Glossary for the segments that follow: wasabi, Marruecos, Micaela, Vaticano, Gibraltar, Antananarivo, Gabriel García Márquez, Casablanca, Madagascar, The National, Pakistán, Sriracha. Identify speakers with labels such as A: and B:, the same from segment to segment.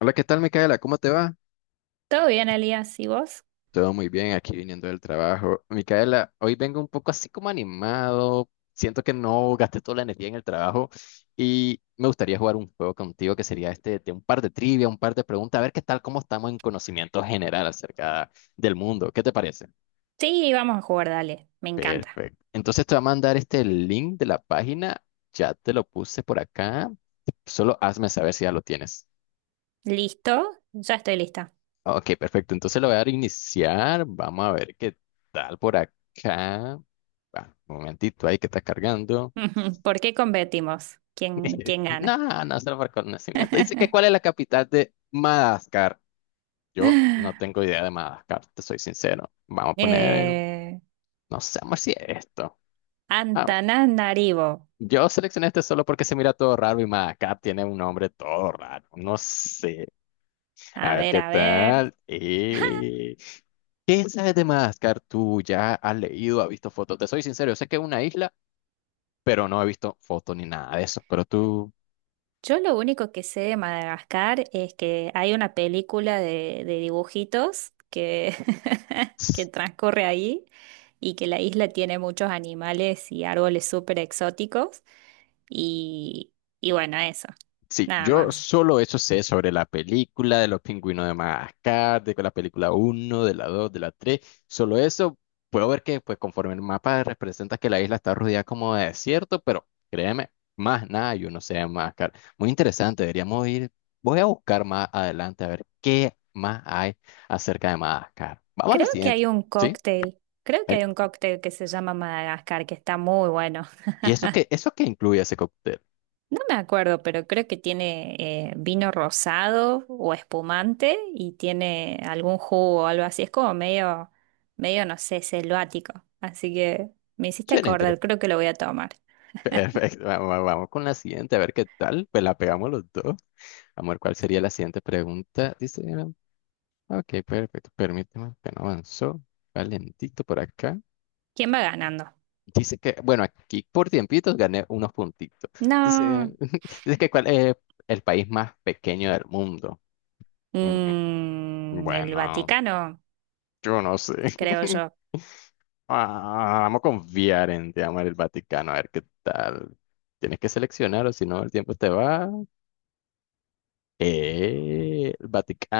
A: Hola, ¿qué tal, Micaela? ¿Cómo te va?
B: ¿Todo bien, Elías? ¿Y vos?
A: Todo muy bien, aquí viniendo del trabajo. Micaela, hoy vengo un poco así como animado. Siento que no gasté toda la energía en el trabajo y me gustaría jugar un juego contigo que sería este de un par de trivia, un par de preguntas, a ver qué tal, cómo estamos en conocimiento general acerca del mundo. ¿Qué te parece?
B: Sí, vamos a jugar, dale. Me encanta.
A: Perfecto. Entonces te voy a mandar este link de la página. Ya te lo puse por acá. Solo hazme saber si ya lo tienes.
B: ¿Listo? Ya estoy lista.
A: Ok, perfecto. Entonces lo voy a dar iniciar. Vamos a ver qué tal por acá. Ah, un momentito ahí que está cargando.
B: ¿Por qué competimos? ¿Quién, quién gana?
A: No, no se lo marcó el nacimiento. Dice que cuál es la capital de Madagascar. Yo no tengo idea de Madagascar, te soy sincero. Vamos a poner,
B: eh,
A: no sé, amor, si es esto. Vamos.
B: Antananarivo.
A: Yo seleccioné este solo porque se mira todo raro y Madagascar tiene un nombre todo raro. No sé.
B: A
A: A ver
B: ver,
A: qué
B: a ver.
A: tal. ¿Quién sabe de Madagascar? Tú ya has leído, has visto fotos. Te soy sincero, yo sé que es una isla, pero no he visto fotos ni nada de eso. Pero tú.
B: Yo lo único que sé de Madagascar es que hay una película de dibujitos que, que transcurre ahí y que la isla tiene muchos animales y árboles súper exóticos. Y, y bueno, eso.
A: Sí,
B: Nada
A: yo
B: más.
A: solo eso sé sobre la película de los pingüinos de Madagascar, de la película uno, de la 2, de la 3. Solo eso puedo ver que pues conforme el mapa representa que la isla está rodeada como de desierto, pero créeme, más nada yo no sé de Madagascar. Muy interesante, deberíamos ir. Voy a buscar más adelante a ver qué más hay acerca de Madagascar. Vamos a la
B: Creo que
A: siguiente,
B: hay un
A: ¿sí?
B: cóctel, creo que hay
A: Eh,
B: un cóctel que se llama Madagascar, que está muy bueno.
A: ¿Y eso qué incluye ese cóctel?
B: No me acuerdo, pero creo que tiene vino rosado o espumante y tiene algún jugo o algo así. Es como medio, medio, no sé, selvático. Así que me hiciste
A: Suena
B: acordar,
A: interesante.
B: creo que lo voy a tomar.
A: Perfecto, vamos, vamos con la siguiente, a ver qué tal. Pues la pegamos los dos. Amor, ¿cuál sería la siguiente pregunta? Dice, ah, ok, perfecto. Permíteme, que no avanzó. Valentito por acá.
B: ¿Quién va ganando?
A: Dice que, bueno, aquí por tiempitos gané unos puntitos. Dice,
B: No,
A: dice que cuál es el país más pequeño del mundo. Mm,
B: el
A: Bueno,
B: Vaticano,
A: yo no sé.
B: creo yo.
A: Ah, vamos a confiar en, te amor, el Vaticano, a ver qué tal. Tienes que seleccionar o si no el tiempo te va. El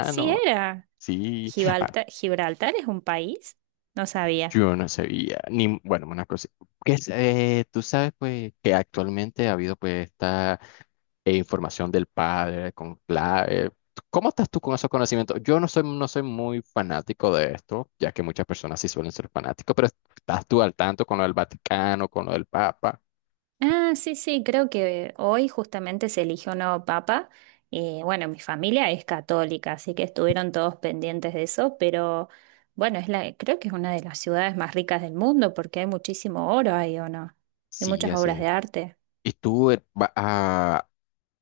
B: Sí era.
A: Sí. Ah,
B: Gibraltar, Gibraltar es un país, no sabía.
A: yo no sabía, ni, bueno, una cosa, que es, tú sabes pues que actualmente ha habido pues esta información del padre con clave. ¿Cómo estás tú con esos conocimientos? Yo no soy, no soy muy fanático de esto, ya que muchas personas sí suelen ser fanáticos, pero ¿estás tú al tanto con lo del Vaticano, con lo del Papa?
B: Ah, sí, sí, creo que hoy justamente se eligió un nuevo papa. Bueno, mi familia es católica, así que estuvieron todos pendientes de eso, pero bueno, creo que es una de las ciudades más ricas del mundo porque hay muchísimo oro ahí, ¿o no? Y
A: Sí,
B: muchas
A: así
B: obras de
A: es.
B: arte.
A: ¿Y tú vas a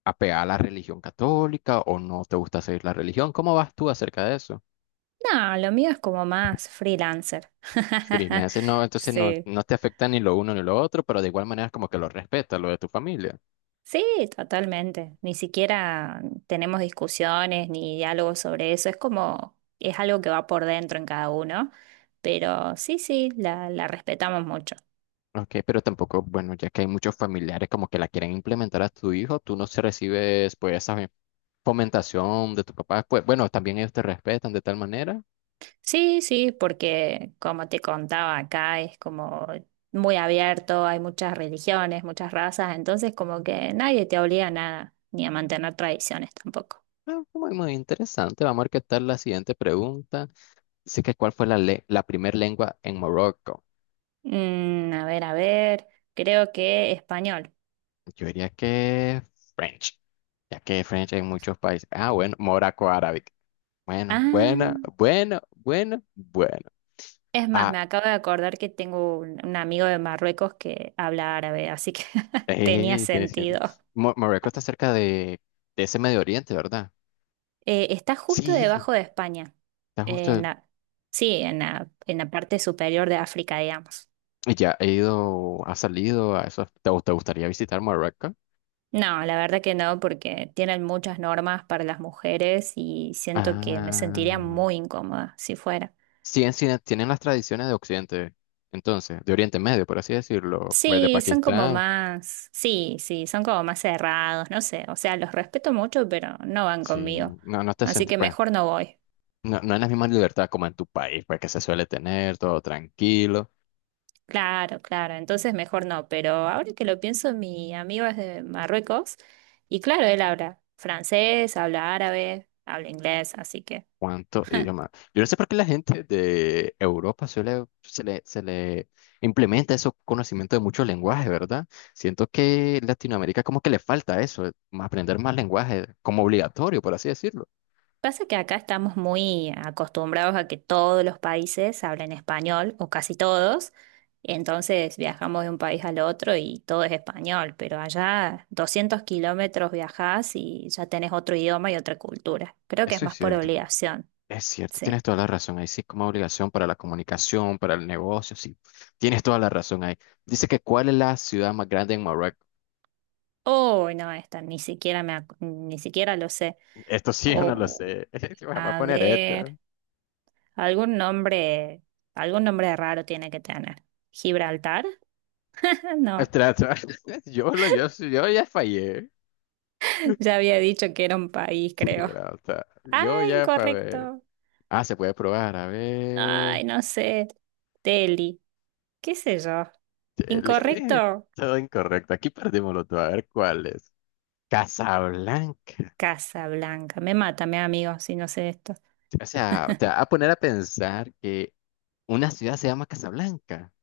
A: apegar a la religión católica o no te gusta seguir la religión? ¿Cómo vas tú acerca de eso?
B: No, lo mío es como más freelancer.
A: Freelance, no, entonces no,
B: Sí.
A: no te afecta ni lo uno ni lo otro, pero de igual manera es como que lo respeta, lo de tu familia.
B: Sí, totalmente. Ni siquiera tenemos discusiones ni diálogos sobre eso. Es algo que va por dentro en cada uno. Pero sí, sí, la respetamos mucho.
A: Ok, pero tampoco, bueno, ya que hay muchos familiares como que la quieren implementar a tu hijo, tú no se recibes pues esa fomentación de tu papá. Pues bueno, también ellos te respetan de tal manera.
B: Sí, sí, porque como te contaba acá, es como muy abierto, hay muchas religiones, muchas razas, entonces como que nadie te obliga a nada, ni a mantener tradiciones tampoco.
A: Ah, muy, muy interesante. Vamos a ver qué tal la siguiente pregunta. Dice que cuál fue la primera lengua en Morocco.
B: A ver, a ver, creo que español.
A: Yo diría que French, ya que French hay en muchos países. Ah, bueno, Morocco árabe. Bueno, bueno,
B: Ah.
A: bueno, bueno, bueno.
B: Es más,
A: Ah,
B: me acabo de acordar que tengo un amigo de Marruecos que habla árabe, así que tenía
A: tienes gente.
B: sentido.
A: Marruecos está cerca de ese Medio Oriente, ¿verdad?
B: Está justo
A: Sí,
B: debajo de España,
A: está
B: en
A: justo.
B: la, sí, en la parte superior de África, digamos.
A: Y ya he ido, ha salido a eso. ¿Te gustaría visitar Marruecos?
B: No, la verdad que no, porque tienen muchas normas para las mujeres y siento que me sentiría
A: Ah,
B: muy incómoda si fuera.
A: sí, en sí, tienen las tradiciones de Occidente, entonces, de Oriente Medio, por así decirlo. Pues de
B: Sí,
A: Pakistán,
B: sí, sí, son como más cerrados, no sé, o sea, los respeto mucho, pero no van conmigo,
A: sí. No, no te
B: así
A: sentís,
B: que
A: pues,
B: mejor no voy.
A: no, no es la misma libertad como en tu país, pues que se suele tener, todo tranquilo.
B: Claro, claro, entonces mejor no, pero ahora que lo pienso, mi amigo es de Marruecos y claro, él habla francés, habla árabe, habla inglés, así que
A: Cuánto idioma. Yo no sé por qué la gente de Europa suele, se le implementa ese conocimiento de muchos lenguajes, ¿verdad? Siento que Latinoamérica como que le falta eso, más aprender más lenguajes como obligatorio, por así decirlo.
B: pasa que acá estamos muy acostumbrados a que todos los países hablen español o casi todos, entonces viajamos de un país al otro y todo es español, pero allá 200 kilómetros viajás y ya tenés otro idioma y otra cultura. Creo que es
A: Eso
B: más por obligación,
A: es cierto,
B: sí.
A: tienes toda la razón. Ahí sí como obligación para la comunicación, para el negocio, sí. Tienes toda la razón ahí. Dice que ¿cuál es la ciudad más grande en Marruecos?
B: Oh, no, esta ni siquiera ni siquiera lo sé.
A: Esto sí, yo no lo
B: O,
A: sé. Voy a
B: a
A: poner esto.
B: ver, algún nombre, algún nombre raro tiene que tener. ¿Gibraltar? No,
A: Trato. Yo ya fallé.
B: ya había dicho que era un país,
A: Y
B: creo.
A: bravo o sea,
B: Ah,
A: yo ya para ver.
B: incorrecto.
A: Ah, se puede probar, a
B: Ay,
A: ver.
B: no sé. Delhi, qué sé yo.
A: Chele.
B: Incorrecto.
A: Todo incorrecto. Aquí perdimos los dos. A ver cuál es. Casablanca.
B: Casa Blanca. Me mata, mi amigo, si no sé esto.
A: O sea, te va a poner a pensar que una ciudad se llama Casablanca.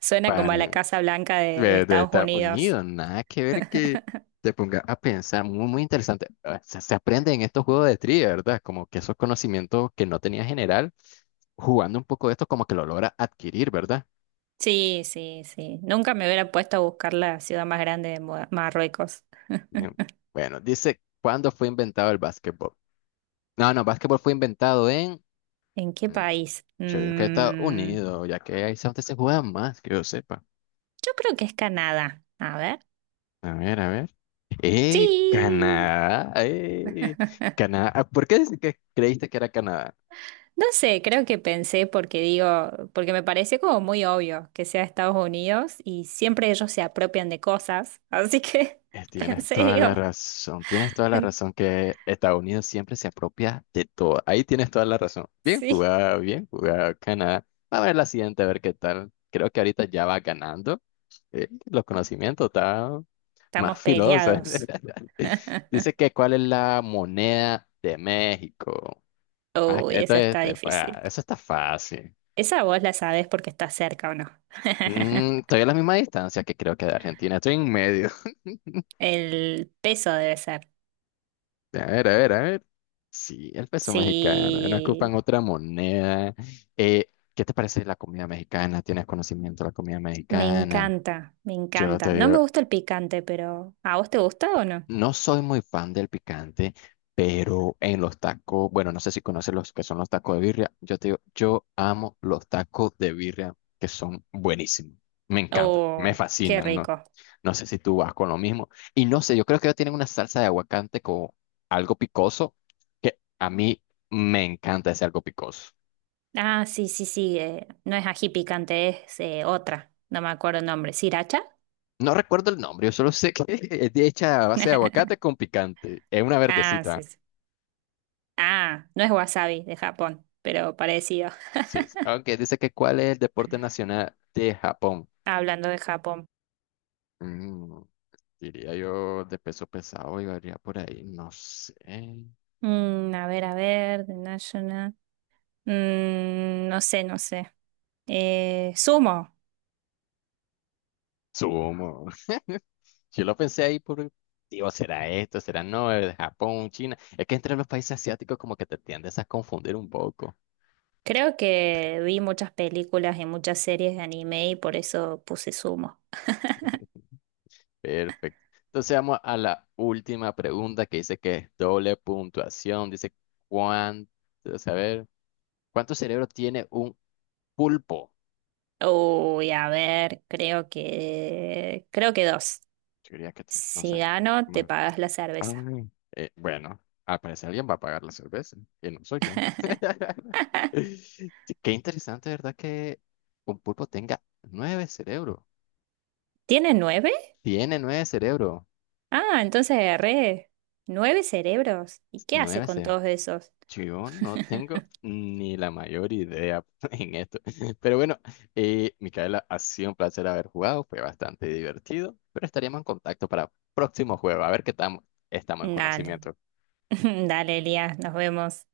B: Suena
A: Para
B: como a la Casa Blanca de
A: de
B: Estados
A: Estados
B: Unidos.
A: Unidos, nada que ver que te ponga a pensar. Muy, muy interesante. O sea, se aprende en estos juegos de trivia, ¿verdad? Como que esos conocimientos que no tenía general, jugando un poco de esto, como que lo logra adquirir, ¿verdad?
B: Sí, sí, sí. Nunca me hubiera puesto a buscar la ciudad más grande de Marruecos.
A: Bien. Bueno, dice, ¿cuándo fue inventado el básquetbol? No, no, básquetbol fue inventado en...
B: ¿En qué
A: mm,
B: país?
A: Yo digo que Estados Unidos, ya que ahí es donde se juega más, que yo sepa.
B: Yo creo que es Canadá. A ver.
A: A ver, a ver. ¡Eh,
B: Sí.
A: Canadá! ¡Eh, Canadá! Ah, ¿por qué dice que creíste que era Canadá?
B: No sé, creo que pensé porque digo, porque me parece como muy obvio que sea Estados Unidos y siempre ellos se apropian de cosas. Así que
A: Tienes
B: pensé,
A: toda la
B: digo,
A: razón, tienes toda la
B: en-
A: razón que Estados Unidos siempre se apropia de todo. Ahí tienes toda la razón.
B: sí,
A: Bien jugado, Canadá. A ver la siguiente, a ver qué tal. Creo que ahorita ya va ganando. Los conocimientos, está más
B: estamos
A: filoso.
B: peleados.
A: Dice que cuál es la moneda de México. Ah,
B: Uy, esa está difícil.
A: eso está fácil.
B: Esa vos la sabés porque está cerca o no.
A: Estoy a la misma distancia que creo que de Argentina. Estoy en medio.
B: El peso debe ser.
A: A ver, a ver, a ver. Sí, el peso mexicano. No
B: Sí,
A: ocupan otra moneda. ¿Qué te parece la comida mexicana? ¿Tienes conocimiento de la comida
B: me
A: mexicana?
B: encanta, me
A: Yo
B: encanta.
A: te
B: No me
A: digo.
B: gusta el picante, pero ¿a vos te gusta o no?
A: No soy muy fan del picante, pero en los tacos, bueno, no sé si conoces los que son los tacos de birria. Yo te digo, yo amo los tacos de birria que son buenísimos. Me encantan,
B: Oh,
A: me
B: qué
A: fascinan, ¿no?
B: rico.
A: No sé si tú vas con lo mismo. Y no sé, yo creo que ellos tienen una salsa de aguacate con algo picoso, que a mí me encanta ese algo picoso.
B: Ah, sí, sí, sí. No es ají picante, es otra. No me acuerdo el nombre. ¿Sriracha?
A: No recuerdo el nombre, yo solo sé que es de hecha a base de aguacate con picante. Es una
B: Ah, sí,
A: verdecita.
B: sí. Ah, no es wasabi de Japón, pero parecido.
A: Sí, aunque dice que cuál es el deporte nacional de Japón.
B: Hablando de Japón.
A: Mm, Diría yo de peso pesado y varía por ahí, no sé.
B: A ver, a ver, The National. No sé, no sé. Sumo.
A: Sumo. Yo lo pensé ahí por, digo, ¿será esto? ¿Será no? ¿Es Japón, China? Es que entre los países asiáticos como que te tiendes a confundir un poco.
B: Creo que vi muchas películas y muchas series de anime y por eso puse sumo.
A: Perfecto. Entonces vamos a la última pregunta que dice que es doble puntuación. Dice, ¿cuánto, a ver, cuánto cerebro tiene un pulpo?
B: Uy, a ver, creo que dos.
A: Yo diría que tres, no
B: Si
A: sé.
B: gano, te
A: Bueno,
B: pagas la
A: Ah,
B: cerveza.
A: eh, bueno, al parecer alguien va a pagar la cerveza y no soy yo. Sí, qué interesante, ¿verdad? Que un pulpo tenga nueve cerebros.
B: ¿Tiene nueve?
A: Tiene nueve cerebros.
B: Ah, entonces agarré nueve cerebros. ¿Y qué hace
A: Nueve
B: con
A: ce-
B: todos esos?
A: Yo no tengo ni la mayor idea en esto. Pero bueno, Micaela, ha sido un placer haber jugado. Fue bastante divertido. Pero estaríamos en contacto para próximo juego. A ver qué estamos en
B: Dale,
A: conocimiento.
B: dale, Elías, nos vemos.